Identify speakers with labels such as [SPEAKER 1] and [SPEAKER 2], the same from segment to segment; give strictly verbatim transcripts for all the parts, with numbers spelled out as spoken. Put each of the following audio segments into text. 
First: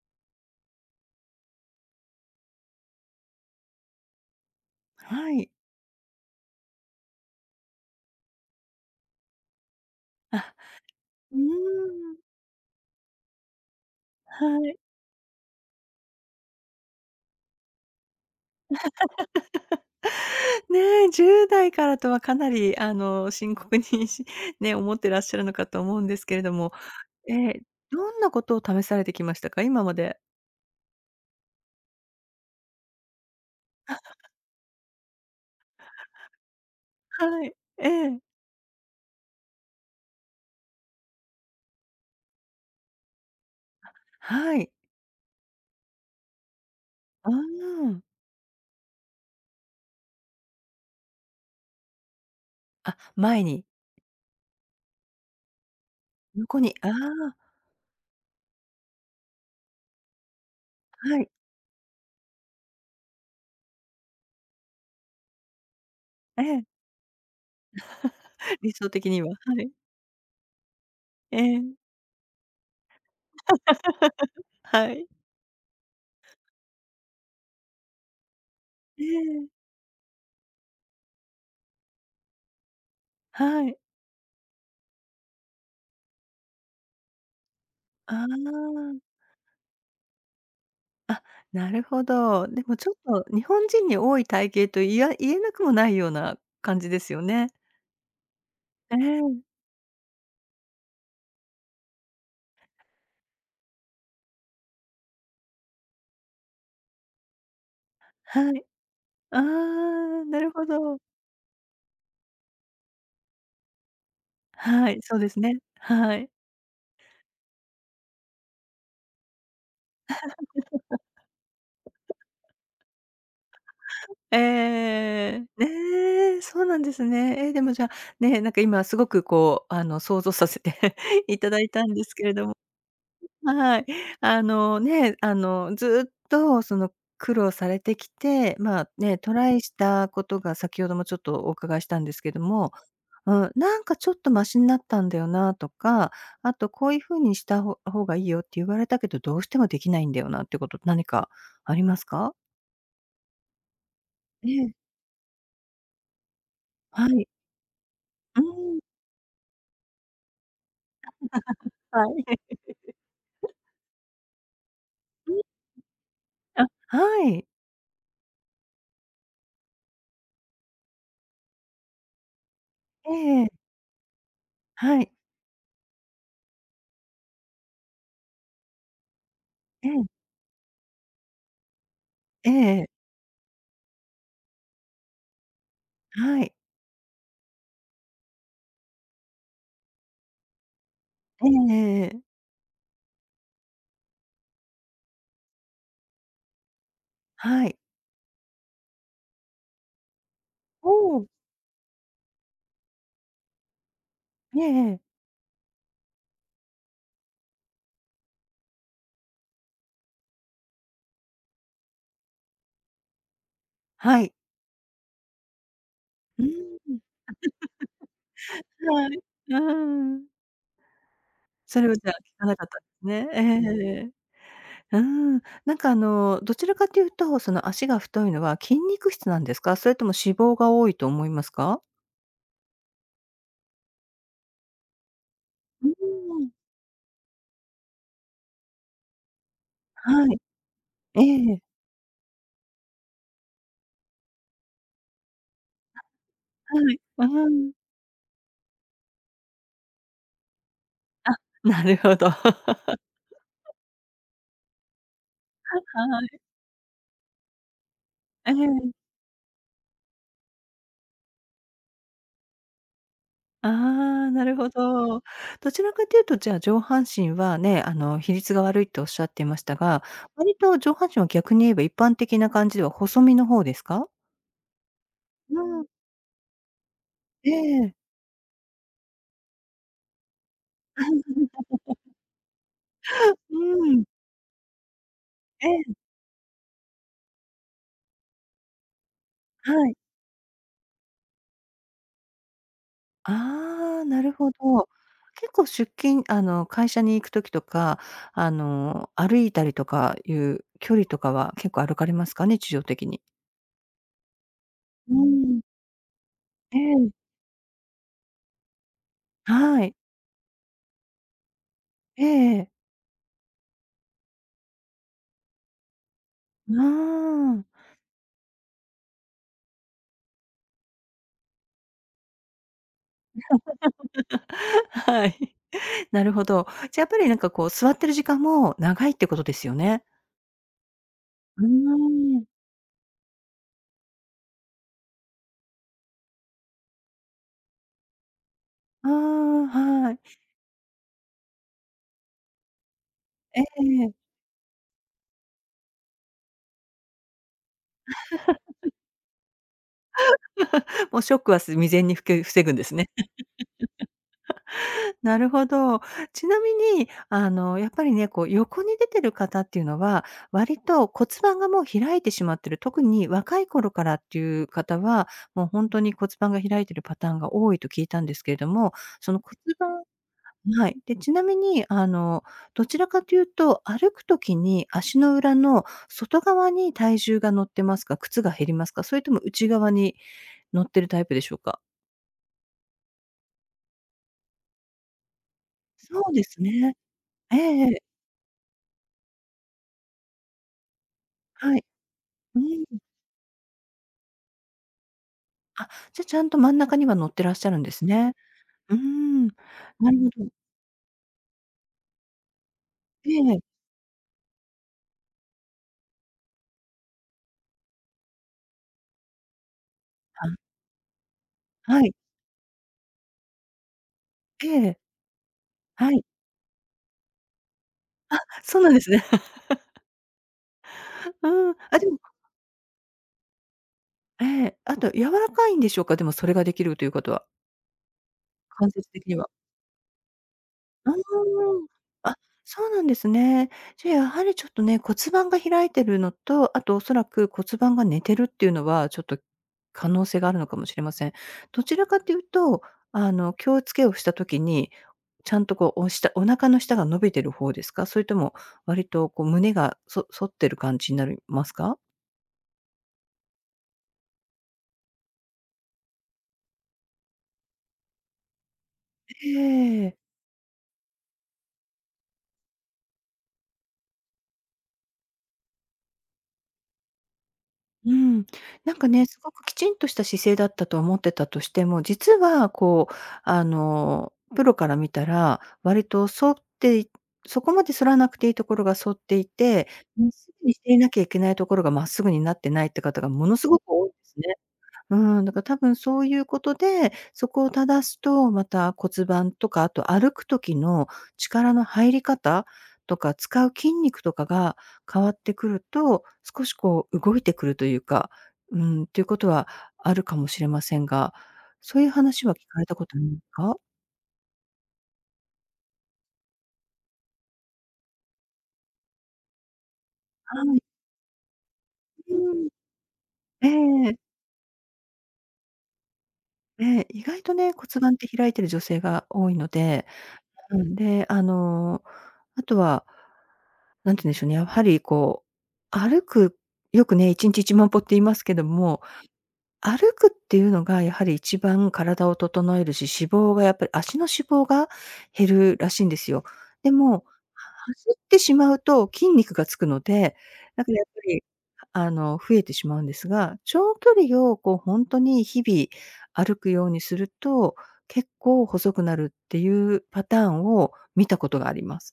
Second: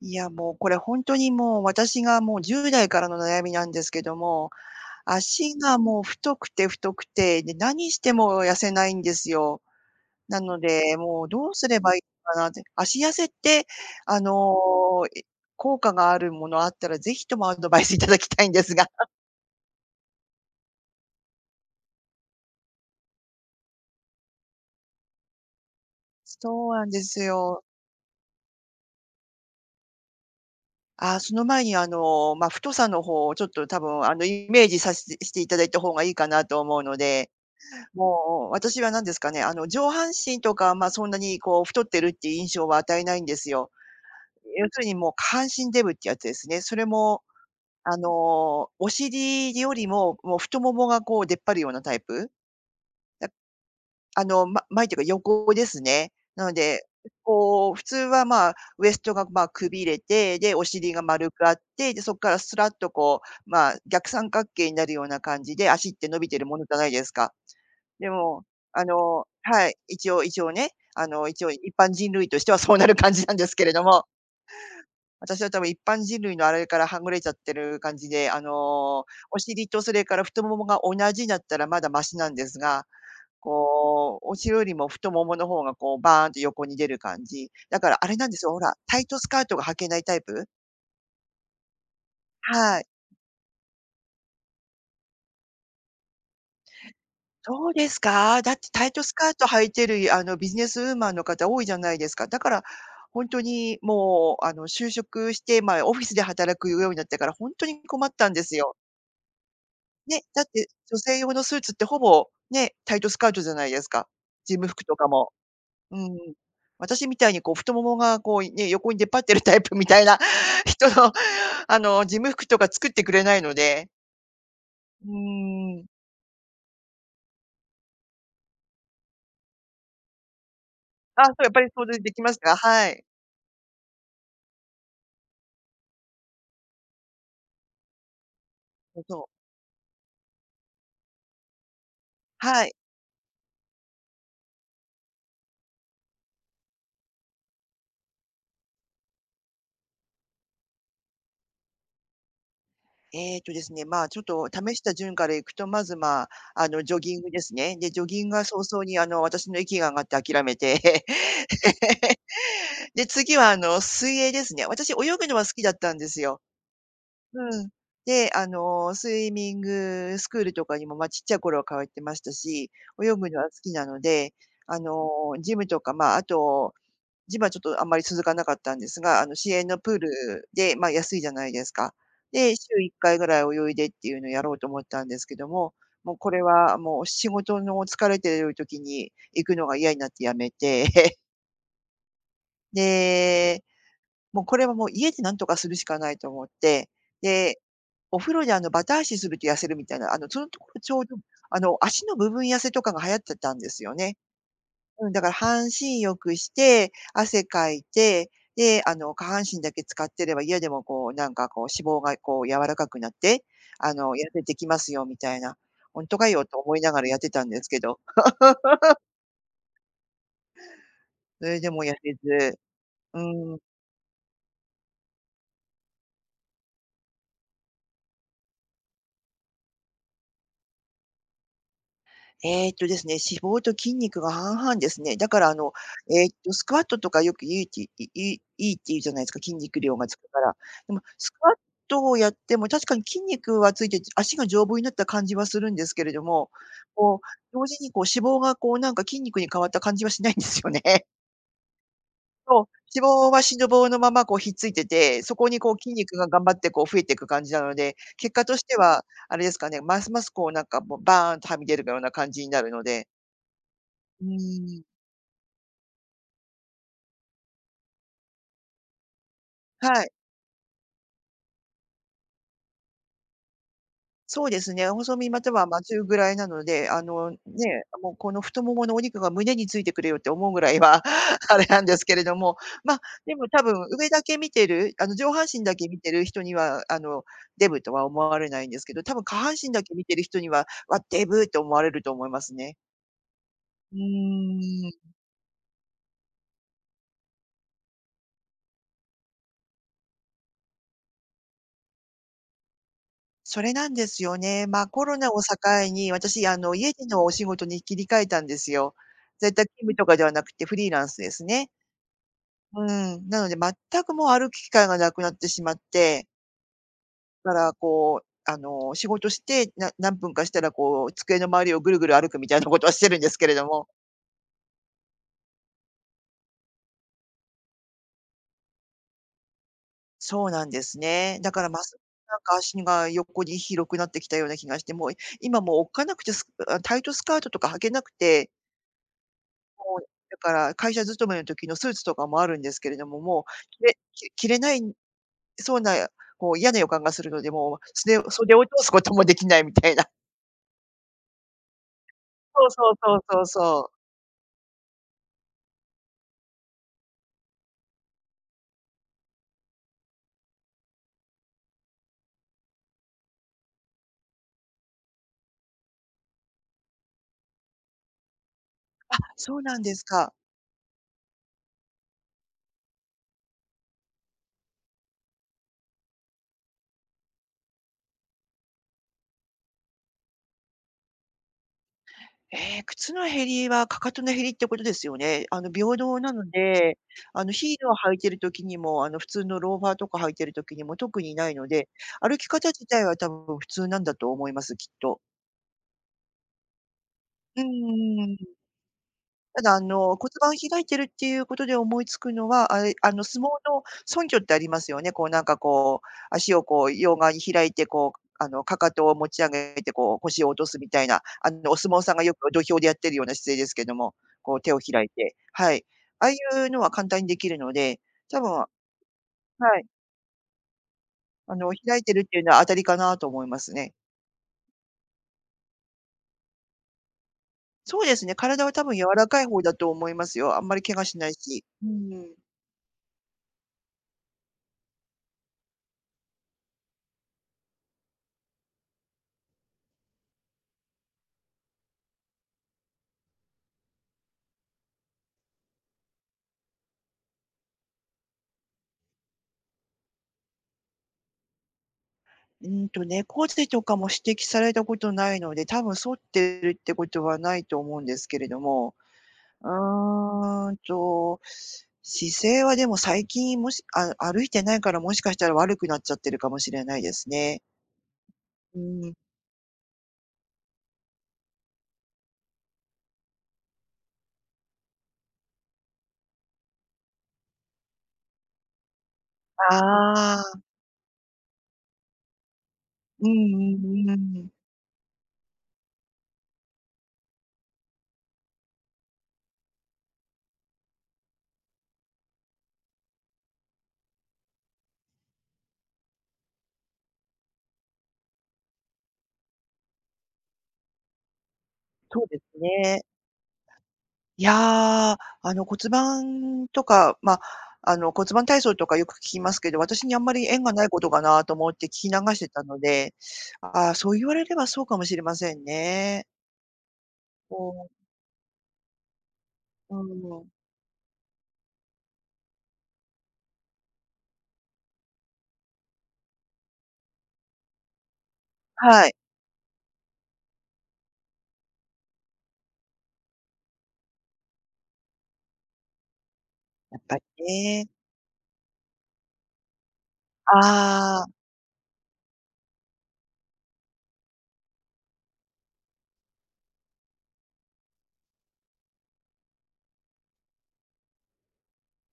[SPEAKER 1] いや、もう、これほんとに、もう、私が、もう、じゅうだいからの悩みなんですけども、
[SPEAKER 2] はい。
[SPEAKER 1] 足がもう太くて、太くて、で何しても痩せないんですよ。な
[SPEAKER 2] あ、
[SPEAKER 1] ので、もう
[SPEAKER 2] うー
[SPEAKER 1] どうすればいい
[SPEAKER 2] ん。
[SPEAKER 1] かなって。脚痩せって、あ
[SPEAKER 2] は
[SPEAKER 1] の、
[SPEAKER 2] い。
[SPEAKER 1] え効果があるものあったら是非ともアドバイス頂きたいんですが。
[SPEAKER 2] ねえ、じゅうだいからとはかなり、あの、深刻にしね、思ってらっしゃるのかと思うんですけれど
[SPEAKER 1] そ
[SPEAKER 2] も、
[SPEAKER 1] うなんです
[SPEAKER 2] ええ、
[SPEAKER 1] よ。
[SPEAKER 2] どんなことを試されてきましたか？今まで。
[SPEAKER 1] ああ、その前に、あの、ま、太さのほうをちょっと多分、あの、イメージさせてしていただいたほうがいいかなと思う ので、
[SPEAKER 2] はい、ええ。
[SPEAKER 1] もう、私は何ですかね、あの、上半身とかは、ま、そんなに、こう、太ってるっていう印象を与えないんですよ。
[SPEAKER 2] は
[SPEAKER 1] 要
[SPEAKER 2] い。
[SPEAKER 1] するに、もう、下半身デブっていうやつですね。それも、
[SPEAKER 2] あ
[SPEAKER 1] あ
[SPEAKER 2] あ。
[SPEAKER 1] の、お尻よりも、もう、太ももが、こう、出っ張るようなタイプ。
[SPEAKER 2] あ、
[SPEAKER 1] や、
[SPEAKER 2] 前に。
[SPEAKER 1] あの、ま前っていうか横ですね。なの
[SPEAKER 2] 横に。
[SPEAKER 1] で、
[SPEAKER 2] ああ。
[SPEAKER 1] こう、普通は、まあ、ウエストが、まあ、くびれて、で、お尻が
[SPEAKER 2] は
[SPEAKER 1] 丸
[SPEAKER 2] い。
[SPEAKER 1] くあって、で、そこからすらっと、こう、まあ、逆三角形になるような感じで足って伸びてい
[SPEAKER 2] え
[SPEAKER 1] るもの
[SPEAKER 2] え。
[SPEAKER 1] じゃないですか。でも、
[SPEAKER 2] 理
[SPEAKER 1] あ
[SPEAKER 2] 想的に
[SPEAKER 1] の、
[SPEAKER 2] は、は
[SPEAKER 1] は
[SPEAKER 2] い。
[SPEAKER 1] い。一応一応ね。あの、
[SPEAKER 2] え
[SPEAKER 1] 一応一
[SPEAKER 2] え。
[SPEAKER 1] 般人類としてはそうなる感じなんですけれども。
[SPEAKER 2] はい。
[SPEAKER 1] 私は多分一般人類のあれからはぐれちゃってる感じで、あ
[SPEAKER 2] え
[SPEAKER 1] の、お
[SPEAKER 2] え。
[SPEAKER 1] 尻とそれから太ももが同じなったらまだましなんですが、
[SPEAKER 2] はい。
[SPEAKER 1] こう、おしろよりも太もものほうが、こう、バーンって横に出る感じ。だからあれ
[SPEAKER 2] あ
[SPEAKER 1] なんですよ、ほら、
[SPEAKER 2] あ。
[SPEAKER 1] タイトスカートが履けないタイプ。
[SPEAKER 2] あっ、なるほど。でも
[SPEAKER 1] はい。
[SPEAKER 2] ちょっと日本人に多い体型と、いや言えなくもないような感じですよね。
[SPEAKER 1] そうですか？だってタイ
[SPEAKER 2] え
[SPEAKER 1] トスカー
[SPEAKER 2] え。
[SPEAKER 1] ト履いてる、あの、ビジネスウーマンの方多いじゃないですか。だから、ほんとにもうあの就職してまあオフィスで働くようになってから、ほんとに困ったんで
[SPEAKER 2] は
[SPEAKER 1] す
[SPEAKER 2] い。
[SPEAKER 1] よ。
[SPEAKER 2] あ
[SPEAKER 1] ね、
[SPEAKER 2] あ、な
[SPEAKER 1] だっ
[SPEAKER 2] るほ
[SPEAKER 1] て、女
[SPEAKER 2] ど。
[SPEAKER 1] 性用のスーツってほぼ、ね、タイトスカートじゃないですか。事務服
[SPEAKER 2] は
[SPEAKER 1] と
[SPEAKER 2] い、
[SPEAKER 1] か
[SPEAKER 2] そうで
[SPEAKER 1] も。
[SPEAKER 2] すね。
[SPEAKER 1] うんう
[SPEAKER 2] はい。
[SPEAKER 1] ん。私みたいにこう太ももがこうね、横に出っ張ってるタイプみたいな人の、あの、事 務服とか作ってくれないので。
[SPEAKER 2] ええ
[SPEAKER 1] う
[SPEAKER 2] ええええええ。
[SPEAKER 1] ーん。
[SPEAKER 2] ええ、そうなんですね。ええ、でもじゃあ、ね、なんか今すごくこうあの想像させて
[SPEAKER 1] あ、そうやっぱ
[SPEAKER 2] 頂い
[SPEAKER 1] り、
[SPEAKER 2] た
[SPEAKER 1] そ
[SPEAKER 2] ん
[SPEAKER 1] れ
[SPEAKER 2] で
[SPEAKER 1] で
[SPEAKER 2] す
[SPEAKER 1] き
[SPEAKER 2] け
[SPEAKER 1] ま
[SPEAKER 2] れ
[SPEAKER 1] す
[SPEAKER 2] ども。
[SPEAKER 1] か？はい。
[SPEAKER 2] はい。あのね、あのずっとその苦労されてきて、まあ
[SPEAKER 1] うん、
[SPEAKER 2] ね、
[SPEAKER 1] そう。
[SPEAKER 2] トライしたことが先ほどもちょっとお伺いしたんですけど
[SPEAKER 1] はい。
[SPEAKER 2] も、うん、なんかちょっとマシになったんだよなとか、あとこういうふうにしたほ方が良いよって言われたけど、どうしてもできないんだよなってこと、何かありますか？
[SPEAKER 1] えっとですね、まあ、ちょっ
[SPEAKER 2] え
[SPEAKER 1] と
[SPEAKER 2] え、ん。
[SPEAKER 1] 試した順からいくとまずまあ、あのジョ
[SPEAKER 2] は
[SPEAKER 1] ギン
[SPEAKER 2] い。
[SPEAKER 1] グですね。で、ジョギング
[SPEAKER 2] う
[SPEAKER 1] が早
[SPEAKER 2] ん。
[SPEAKER 1] 々にあの、私の息が上がって諦めて。
[SPEAKER 2] は い。
[SPEAKER 1] で、次は あの水泳ですね。私泳ぐ
[SPEAKER 2] う
[SPEAKER 1] の
[SPEAKER 2] ん。ん。
[SPEAKER 1] は好きだったんですよ。
[SPEAKER 2] あ、はい。
[SPEAKER 1] うん。で、あの、スイミングスクールとかにもま、ちっちゃい頃は通ってましたし、泳ぐの
[SPEAKER 2] え
[SPEAKER 1] は
[SPEAKER 2] え。
[SPEAKER 1] 好きなので、あ
[SPEAKER 2] はい。
[SPEAKER 1] のジムとかまあ、あと、ジムはちょっとあんまり続かなかったんですが、あの市営の
[SPEAKER 2] え、
[SPEAKER 1] プー
[SPEAKER 2] うん。
[SPEAKER 1] ルで、ま、安いじゃないですか。
[SPEAKER 2] え
[SPEAKER 1] で、しゅう
[SPEAKER 2] ええ。
[SPEAKER 1] いっかいぐらい泳いでっていうのをやろうと思ったんですけども、もうこ
[SPEAKER 2] は
[SPEAKER 1] れ
[SPEAKER 2] い。
[SPEAKER 1] はもう仕事の疲れてる時に行くのが嫌になってやめて。
[SPEAKER 2] ええええええ。
[SPEAKER 1] で、「もう、これはもう家でなんとかするしかない」と思って、で、
[SPEAKER 2] はい。
[SPEAKER 1] お風呂であのバタ足すると痩せるみたいな、あの、そのところちょうど、
[SPEAKER 2] お、う
[SPEAKER 1] て
[SPEAKER 2] ん。
[SPEAKER 1] さ、あの足の部分痩せとかが流行ってたんですよね。
[SPEAKER 2] いえ、ええ。
[SPEAKER 1] うん、だから半身浴して、汗かいて、で、あの、下半身だけ浸かってれば家でもこう、なんか、こう、脂肪がこう柔らかくなって、あの、
[SPEAKER 2] は
[SPEAKER 1] 痩
[SPEAKER 2] い。
[SPEAKER 1] せてきますよみたいな。「ほんとか
[SPEAKER 2] う
[SPEAKER 1] よ」
[SPEAKER 2] ーん。あん。
[SPEAKER 1] と思いな がらやってたんですけど
[SPEAKER 2] はい。あ、うーん。
[SPEAKER 1] それで
[SPEAKER 2] そ
[SPEAKER 1] も
[SPEAKER 2] れ
[SPEAKER 1] 痩
[SPEAKER 2] はじゃ
[SPEAKER 1] せ
[SPEAKER 2] あ効かな
[SPEAKER 1] ず、
[SPEAKER 2] かったすね。え、え
[SPEAKER 1] うん。
[SPEAKER 2] ええ。うん、なんかあの、どちらかと言うと、その足が太いのは筋肉質なんですか、それとも脂肪が多いと思いますか？
[SPEAKER 1] えっとですね、脂肪と筋肉が半々ですね。だからあの
[SPEAKER 2] う
[SPEAKER 1] えっ
[SPEAKER 2] うーん。
[SPEAKER 1] と、スクワットとかよくいいって、いいい良いって言うじゃないすか、筋肉量がつ
[SPEAKER 2] は
[SPEAKER 1] く
[SPEAKER 2] い。
[SPEAKER 1] から。でも、スク
[SPEAKER 2] え
[SPEAKER 1] ワッ
[SPEAKER 2] え。
[SPEAKER 1] トをやっても確かに筋肉はついてじ足が丈夫になった感じはするんですけれども、
[SPEAKER 2] あ、はい。
[SPEAKER 1] こ
[SPEAKER 2] ああ、
[SPEAKER 1] う、
[SPEAKER 2] う
[SPEAKER 1] 同
[SPEAKER 2] ん。
[SPEAKER 1] 時にこう脂肪がこうなんか筋肉に変わった感じはしないんですよね。
[SPEAKER 2] あ、なるほど。
[SPEAKER 1] そう、脂肪は しの
[SPEAKER 2] [unintelligible]
[SPEAKER 1] ぼうのまま、こうひっついてて、そこにこう
[SPEAKER 2] はい
[SPEAKER 1] 筋肉
[SPEAKER 2] は
[SPEAKER 1] が
[SPEAKER 2] い。
[SPEAKER 1] 頑張ってこう増えてく感じなので、結果
[SPEAKER 2] え
[SPEAKER 1] として
[SPEAKER 2] え。
[SPEAKER 1] はあれですかね、ますますこうなんかもうバーンとはみ出るような感じになるので。
[SPEAKER 2] あ
[SPEAKER 1] う
[SPEAKER 2] あ、
[SPEAKER 1] ー
[SPEAKER 2] なるほ
[SPEAKER 1] ん。
[SPEAKER 2] ど。どちらかと言うとじゃあ、上半身はね、あの比率が悪いっておっしゃってましたが、
[SPEAKER 1] はい。
[SPEAKER 2] 割と上半身は逆に言えば、一般的な感じでは細身の方ですか？
[SPEAKER 1] そうですね、細身また
[SPEAKER 2] う
[SPEAKER 1] はまあ
[SPEAKER 2] ん。
[SPEAKER 1] 中ぐらいなので、あのね
[SPEAKER 2] ええ。
[SPEAKER 1] え、もうこの太もものお肉が胸についてくれよって思うぐらいは、あれなんですけれども、まあ、でも
[SPEAKER 2] う
[SPEAKER 1] 多分
[SPEAKER 2] ん。
[SPEAKER 1] 上だけ見てる、あの上半身
[SPEAKER 2] え
[SPEAKER 1] だけ
[SPEAKER 2] え。
[SPEAKER 1] 見てる人にはあの、デブとは思われないんですけど、多分下半身
[SPEAKER 2] は
[SPEAKER 1] だけ
[SPEAKER 2] い。
[SPEAKER 1] 見てる人には、わ、デブって思われると思いますね。う
[SPEAKER 2] ああ、なるほ
[SPEAKER 1] ー
[SPEAKER 2] ど。
[SPEAKER 1] ん。
[SPEAKER 2] 結構出勤あの会社に行く時とか、あの歩いたりとかいう距離とかは結構歩かれますかね？日常的に。
[SPEAKER 1] それなんですよね、まあコ
[SPEAKER 2] う
[SPEAKER 1] ロナを境
[SPEAKER 2] ん。
[SPEAKER 1] に、私あの、
[SPEAKER 2] え
[SPEAKER 1] 家で
[SPEAKER 2] え。
[SPEAKER 1] のお仕事に切り替えたんですよ。在宅
[SPEAKER 2] は
[SPEAKER 1] 勤
[SPEAKER 2] い。
[SPEAKER 1] 務とかではなくてフリーランスですね。
[SPEAKER 2] ええええ。
[SPEAKER 1] うーん、なので、全くもう歩く機会が無くなってしまって。
[SPEAKER 2] うー
[SPEAKER 1] だか
[SPEAKER 2] ん。
[SPEAKER 1] らこうあの、仕事して、な何分かしたらこう机の周りをぐるぐる歩くみたいなことはしてるんですけれども。
[SPEAKER 2] はい。なるほど。じゃ、やっぱりなんかこう座ってる時間も長いってことですよね？
[SPEAKER 1] そうなんですね。だ
[SPEAKER 2] う
[SPEAKER 1] か
[SPEAKER 2] ー
[SPEAKER 1] らますなん
[SPEAKER 2] ん。
[SPEAKER 1] か脚が横に広くなってきたような気がして、もう今もうおっかなくて、スあ、タイトスカートとか履けなくて。
[SPEAKER 2] ああ、
[SPEAKER 1] もう、
[SPEAKER 2] はい。
[SPEAKER 1] だから会社勤めの時のスーツとかもあるんですけれども、もう
[SPEAKER 2] え
[SPEAKER 1] 着れ
[SPEAKER 2] え。
[SPEAKER 1] き着れない、そうな、こう嫌な予感がするので、もう、素手を袖を通す こともできないみたいな。
[SPEAKER 2] もうショックはす未然にふけ防
[SPEAKER 1] そう
[SPEAKER 2] ぐんで
[SPEAKER 1] そう
[SPEAKER 2] すね。
[SPEAKER 1] そうそうそう。
[SPEAKER 2] なるほど。ちなみに、あの、やっぱりね、こう横に出ている方っていうのは、割と骨盤がもう開いてしまってる。特に若い頃からっていう方は、もうほんとに骨盤が開いているパターンが多いと聞いたんですけれども、
[SPEAKER 1] あ、
[SPEAKER 2] その骨
[SPEAKER 1] そうなんです
[SPEAKER 2] 盤
[SPEAKER 1] か？
[SPEAKER 2] はい。で、ちなみに、あの、どちらかと言うと、歩く時に足の裏の外側に体重が乗ってますか、靴が減りますか？それとも内側に乗ってるタイプでしょうか？
[SPEAKER 1] ええ、靴の減りは踵の減りってことですよね。あの、平等
[SPEAKER 2] そ
[SPEAKER 1] な
[SPEAKER 2] うで
[SPEAKER 1] の
[SPEAKER 2] すね。
[SPEAKER 1] で、あの、
[SPEAKER 2] ええ
[SPEAKER 1] ヒー
[SPEAKER 2] え
[SPEAKER 1] ルを
[SPEAKER 2] え。
[SPEAKER 1] 履いている時にも、あの普通のローファーとか履いている時にも特にないの
[SPEAKER 2] はい。
[SPEAKER 1] で、歩き
[SPEAKER 2] う
[SPEAKER 1] 方自
[SPEAKER 2] ん。
[SPEAKER 1] 体は多分普通なんだと思います、きっと。
[SPEAKER 2] あ、じゃ、ちゃんと真ん中には乗ってらっ
[SPEAKER 1] うー
[SPEAKER 2] しゃるんですね。
[SPEAKER 1] ん。
[SPEAKER 2] うーん、
[SPEAKER 1] ただあ
[SPEAKER 2] な
[SPEAKER 1] の、骨
[SPEAKER 2] るほ
[SPEAKER 1] 盤
[SPEAKER 2] ど。
[SPEAKER 1] を開いているっていうことで思いつくのは、あい、あの、相撲
[SPEAKER 2] ええ。
[SPEAKER 1] の蹲踞ってありますよね、こうなんかこう、足をこう両側に開いてこう、あの、踵を持ち上げてこう腰
[SPEAKER 2] は
[SPEAKER 1] を
[SPEAKER 2] ん。
[SPEAKER 1] 落とすみたいな、あの、お相
[SPEAKER 2] は
[SPEAKER 1] 撲さ
[SPEAKER 2] い。
[SPEAKER 1] んがよく土俵でやっているような姿勢ですけども、こう手
[SPEAKER 2] え
[SPEAKER 1] を
[SPEAKER 2] え。
[SPEAKER 1] 開いて、はい、
[SPEAKER 2] はい。
[SPEAKER 1] ああいうのは簡単にできるので、多
[SPEAKER 2] あ、
[SPEAKER 1] 分は
[SPEAKER 2] そうなんですね。
[SPEAKER 1] い。
[SPEAKER 2] あ
[SPEAKER 1] あの、
[SPEAKER 2] あ、あ、
[SPEAKER 1] 開い
[SPEAKER 2] で
[SPEAKER 1] て
[SPEAKER 2] も。
[SPEAKER 1] るっていうのは当たりかなと思いますね。
[SPEAKER 2] ええ。あと柔らかいんでしょうか？でも、それができるということは。
[SPEAKER 1] そうですね、体は多
[SPEAKER 2] 関
[SPEAKER 1] 分柔
[SPEAKER 2] 節
[SPEAKER 1] ら
[SPEAKER 2] 的に
[SPEAKER 1] かい
[SPEAKER 2] は。
[SPEAKER 1] 方だと思いますよ。あんまり怪我
[SPEAKER 2] う
[SPEAKER 1] しないし。
[SPEAKER 2] ー
[SPEAKER 1] う
[SPEAKER 2] ん。
[SPEAKER 1] ん。
[SPEAKER 2] あ、そうなんですね。じゃあ、やはりちょっとね、骨盤が開いてるのと、あと、恐らく骨盤が寝てるっていうのは、ちょっと、可能性があるのかもしれません。どちらかっていうと、あの、気をつけをした時にちゃんと、こう、おしたお腹の下が伸びてる方ですか？それとも、割と、こう、胸がそ反ってる感じになりますか？
[SPEAKER 1] うんと、猫背とかも指摘されたことないので、多分反ってるってことはないと思うんですけれども。う
[SPEAKER 2] ええ。
[SPEAKER 1] ーんと、姿勢はでも最近もしあ歩いてないからもしかしたら悪くなっちゃってるかもしれないですね。
[SPEAKER 2] うん。
[SPEAKER 1] う
[SPEAKER 2] なんか
[SPEAKER 1] ん。
[SPEAKER 2] ね、凄くきちんとした姿勢だったと思ってたとしても、実は、こう、あの、プロから見たら割と反っていそこまで反らなくていいところが反っていて、真っ
[SPEAKER 1] あ
[SPEAKER 2] す
[SPEAKER 1] あ。
[SPEAKER 2] ぐにしていなきゃいけないところが真っすぐになってないって方
[SPEAKER 1] う
[SPEAKER 2] がものす
[SPEAKER 1] ん
[SPEAKER 2] ごく多
[SPEAKER 1] うん
[SPEAKER 2] い
[SPEAKER 1] う
[SPEAKER 2] です
[SPEAKER 1] ん。
[SPEAKER 2] ね。うーん。だから多分そういうことで、そこを正すとまた骨盤とか、あと歩く時の力の入り方とか使う筋肉とかが変わってくると、少しこう動いてくるというか、うーん、ということはあるかもしれませんが、そういう
[SPEAKER 1] そうで
[SPEAKER 2] 話は
[SPEAKER 1] す
[SPEAKER 2] 聞かれた
[SPEAKER 1] ね。
[SPEAKER 2] ことんか？
[SPEAKER 1] いや、あの、骨盤とか、まあ、あの、骨盤体操とかよく聞きますけど、私にあんまり縁
[SPEAKER 2] は
[SPEAKER 1] が
[SPEAKER 2] い。
[SPEAKER 1] ないことかなと思って聞き流して
[SPEAKER 2] う
[SPEAKER 1] た
[SPEAKER 2] ん。
[SPEAKER 1] ので、ああ、
[SPEAKER 2] え
[SPEAKER 1] そう
[SPEAKER 2] え。
[SPEAKER 1] 言われればそうかもしれませんね。
[SPEAKER 2] ええ、意外とね、
[SPEAKER 1] こ
[SPEAKER 2] 骨
[SPEAKER 1] う。
[SPEAKER 2] 盤って開いている女性が多いの
[SPEAKER 1] う
[SPEAKER 2] で
[SPEAKER 1] ん。
[SPEAKER 2] うん、で、あの、あとはなんて言うんでしょうね、やはりこう、歩く、よくね、いちんちいちまんぽって言いますけども、
[SPEAKER 1] はい。
[SPEAKER 2] 歩くっていうのがやはり一番体を整えるし、脂肪がやっぱり、足の脂肪が減るらしいんですよ。で
[SPEAKER 1] やっぱり
[SPEAKER 2] も、は
[SPEAKER 1] ね。
[SPEAKER 2] 走ってしまうと筋肉がつくので、だかやっぱ
[SPEAKER 1] ああ。
[SPEAKER 2] り、あの、増えてしまうんですが、長距離をこう、ほんとに日々歩くようにすると、結構細くなるっていうパターンを見たことがあります。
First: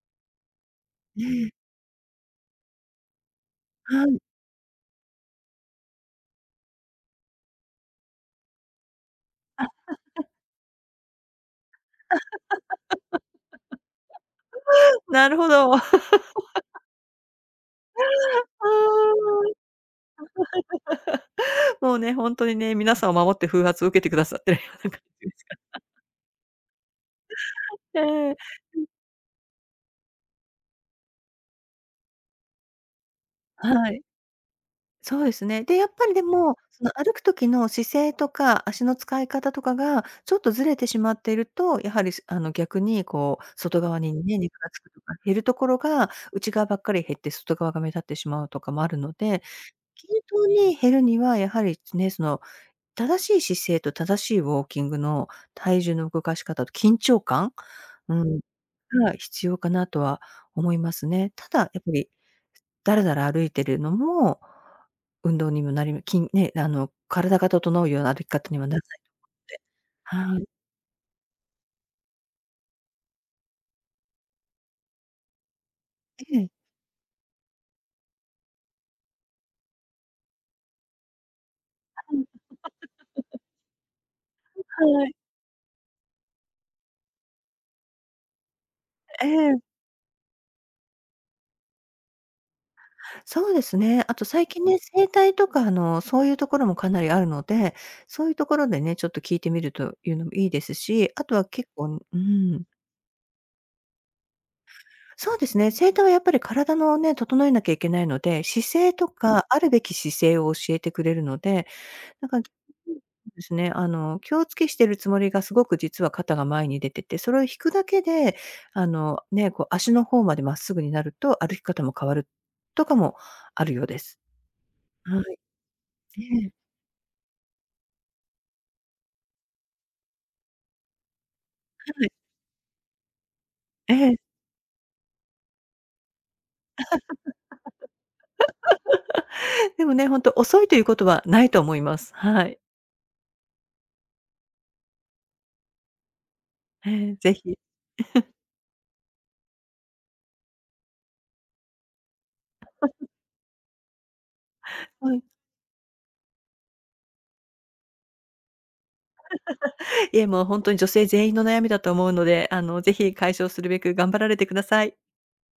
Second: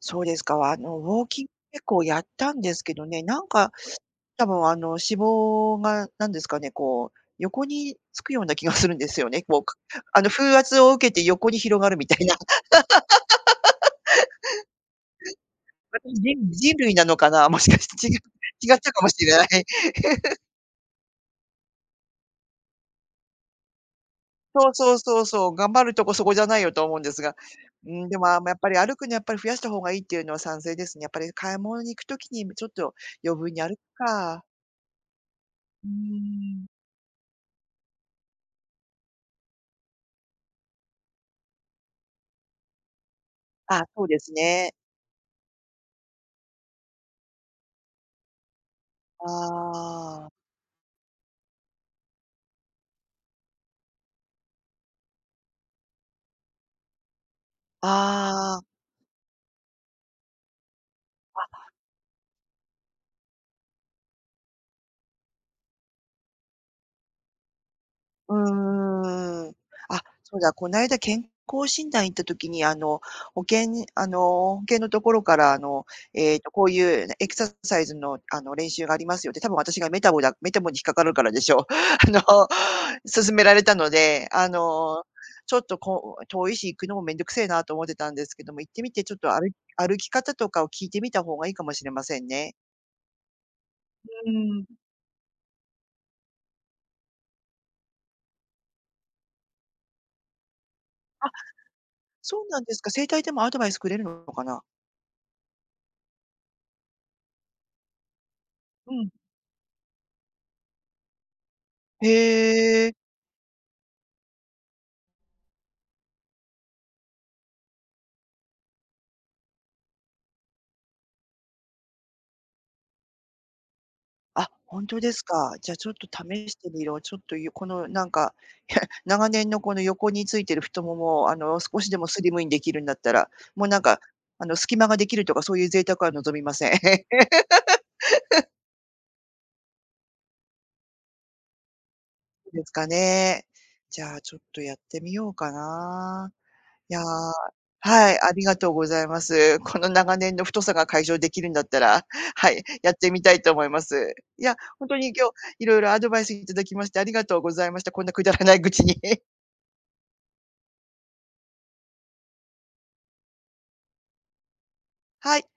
[SPEAKER 1] そうですか、あの、ウ
[SPEAKER 2] う
[SPEAKER 1] ォーキン
[SPEAKER 2] ん。
[SPEAKER 1] 結構やったんですけどね、なんか、
[SPEAKER 2] はい。
[SPEAKER 1] 多分あの、脂肪が何ですかね、こう、横につくような気がするんですよね、ウォーかあ の、風圧を受けて横に広がるみたいな。
[SPEAKER 2] なるほど。
[SPEAKER 1] 私ね、人 類なのかな？もしかして、ちが違ったかもしれない。
[SPEAKER 2] もうね、ほんとにね、皆さんを守って風圧を受けてくださってるよ
[SPEAKER 1] そう
[SPEAKER 2] うな
[SPEAKER 1] そう
[SPEAKER 2] 感
[SPEAKER 1] そう
[SPEAKER 2] です。
[SPEAKER 1] そう、頑 張るとこそこじゃないよと思うんですが、う
[SPEAKER 2] え
[SPEAKER 1] ーん、でも
[SPEAKER 2] え、
[SPEAKER 1] あまやっぱり
[SPEAKER 2] うん。
[SPEAKER 1] 歩くのはやっぱり増やした方がいいっていうのは賛成ですね。やっぱり買い物に行くときに、むちょっと余分に歩
[SPEAKER 2] はい。
[SPEAKER 1] か。
[SPEAKER 2] そうですね、で、や
[SPEAKER 1] う
[SPEAKER 2] っ
[SPEAKER 1] ー
[SPEAKER 2] ぱりでも、
[SPEAKER 1] ん。
[SPEAKER 2] その歩く時の姿勢とか、足の使い方とかが、ちょっとずれてしまっていると、やはり、すあの、逆にこう、外
[SPEAKER 1] あ、
[SPEAKER 2] 側
[SPEAKER 1] そう
[SPEAKER 2] に
[SPEAKER 1] です
[SPEAKER 2] ね、肉が
[SPEAKER 1] ね。
[SPEAKER 2] 付くとか、減るところが、内側ばっかり減って、外側が目立ってしまうとかもあるので、均
[SPEAKER 1] ああ。
[SPEAKER 2] 等に減るには、やはり、つね、その、正しい姿勢と正しいウォーキングの体重の動かし方、緊張感、うん、
[SPEAKER 1] ああ。
[SPEAKER 2] が必要かなとは思いますね。
[SPEAKER 1] あ。
[SPEAKER 2] ただ、やっぱり、だらだら歩いているのも、運動にぐなりうきんね、なの、体が整うような歩き
[SPEAKER 1] う
[SPEAKER 2] 方にもなんないと思っ
[SPEAKER 1] ーん。
[SPEAKER 2] て、
[SPEAKER 1] あ、そ
[SPEAKER 2] は
[SPEAKER 1] う
[SPEAKER 2] い。
[SPEAKER 1] だ、こないだ健康診断行った時にあの、保険にあの、保険のところからあの、え
[SPEAKER 2] え
[SPEAKER 1] っと、
[SPEAKER 2] え。
[SPEAKER 1] こういうエクササイズのあの、練習がありますよって、多分私がメタボだ、メタボに引っかかるからでしょう。
[SPEAKER 2] は
[SPEAKER 1] あの、
[SPEAKER 2] い。
[SPEAKER 1] 勧 められたので、あ
[SPEAKER 2] は
[SPEAKER 1] の、
[SPEAKER 2] い。
[SPEAKER 1] ちょっとこう遠いし、行くのもめんどくせえなと思ってたんですけども、行ってみてちょっ
[SPEAKER 2] え
[SPEAKER 1] と歩い
[SPEAKER 2] え。
[SPEAKER 1] 歩き方とかを聞いてみたほうがいいかもしれませんね。
[SPEAKER 2] そうですね、あと
[SPEAKER 1] う
[SPEAKER 2] 最近
[SPEAKER 1] ん。
[SPEAKER 2] ね、整体とか、あの、そういうところもかなりあるので、そういうところでね、ちょっと聞いてみるというのも良いですし、あ
[SPEAKER 1] あ、
[SPEAKER 2] とは結構、う
[SPEAKER 1] そうなん
[SPEAKER 2] ん。
[SPEAKER 1] ですか、整体でもアドバイスくれるのかな？
[SPEAKER 2] そうですね、整体はやっぱり体のね、整えなきゃいけないので、姿
[SPEAKER 1] う
[SPEAKER 2] 勢と
[SPEAKER 1] ん。
[SPEAKER 2] か、あるべき姿勢を教えてくれるので、なんか、
[SPEAKER 1] へえ。
[SPEAKER 2] ですね、あの気を付けしているつもりがすごく実は肩が前に出てて、それを引くだけで、あの、ね、こう足の方まで真っすぐになると、歩き方も変わる、とかもあるようです。
[SPEAKER 1] あ、ほんとで
[SPEAKER 2] は
[SPEAKER 1] す
[SPEAKER 2] い。
[SPEAKER 1] か。じゃあちょっと
[SPEAKER 2] え
[SPEAKER 1] 試
[SPEAKER 2] え。
[SPEAKER 1] してみよう。ちょっと、ゆこの、なんか、長年のこの横についてる太ももをあの少しで
[SPEAKER 2] は
[SPEAKER 1] も
[SPEAKER 2] い。
[SPEAKER 1] スリムにできるんだったら、もうなんか、
[SPEAKER 2] ええ。
[SPEAKER 1] あの、隙間ができるとかそういう贅沢は望みません。
[SPEAKER 2] でもね、ほんと遅いということはないと思います。はい。
[SPEAKER 1] ですかね。じゃあ、ちょっとやってみようかな。
[SPEAKER 2] え
[SPEAKER 1] いや、
[SPEAKER 2] え、是非。
[SPEAKER 1] はい、あ りがとうございます。この長年の太さが解消できるんだったら、はい、やっ てみたいと思います。いや、ほんと
[SPEAKER 2] は
[SPEAKER 1] に
[SPEAKER 2] い。
[SPEAKER 1] 今日いろいろアドバイス頂きましてありがとうございました。こんなくだらない愚痴に。
[SPEAKER 2] いえ、もうほんとに女性全員の悩みだと思うので、あの、是非解消するべく頑張られてください。
[SPEAKER 1] はい。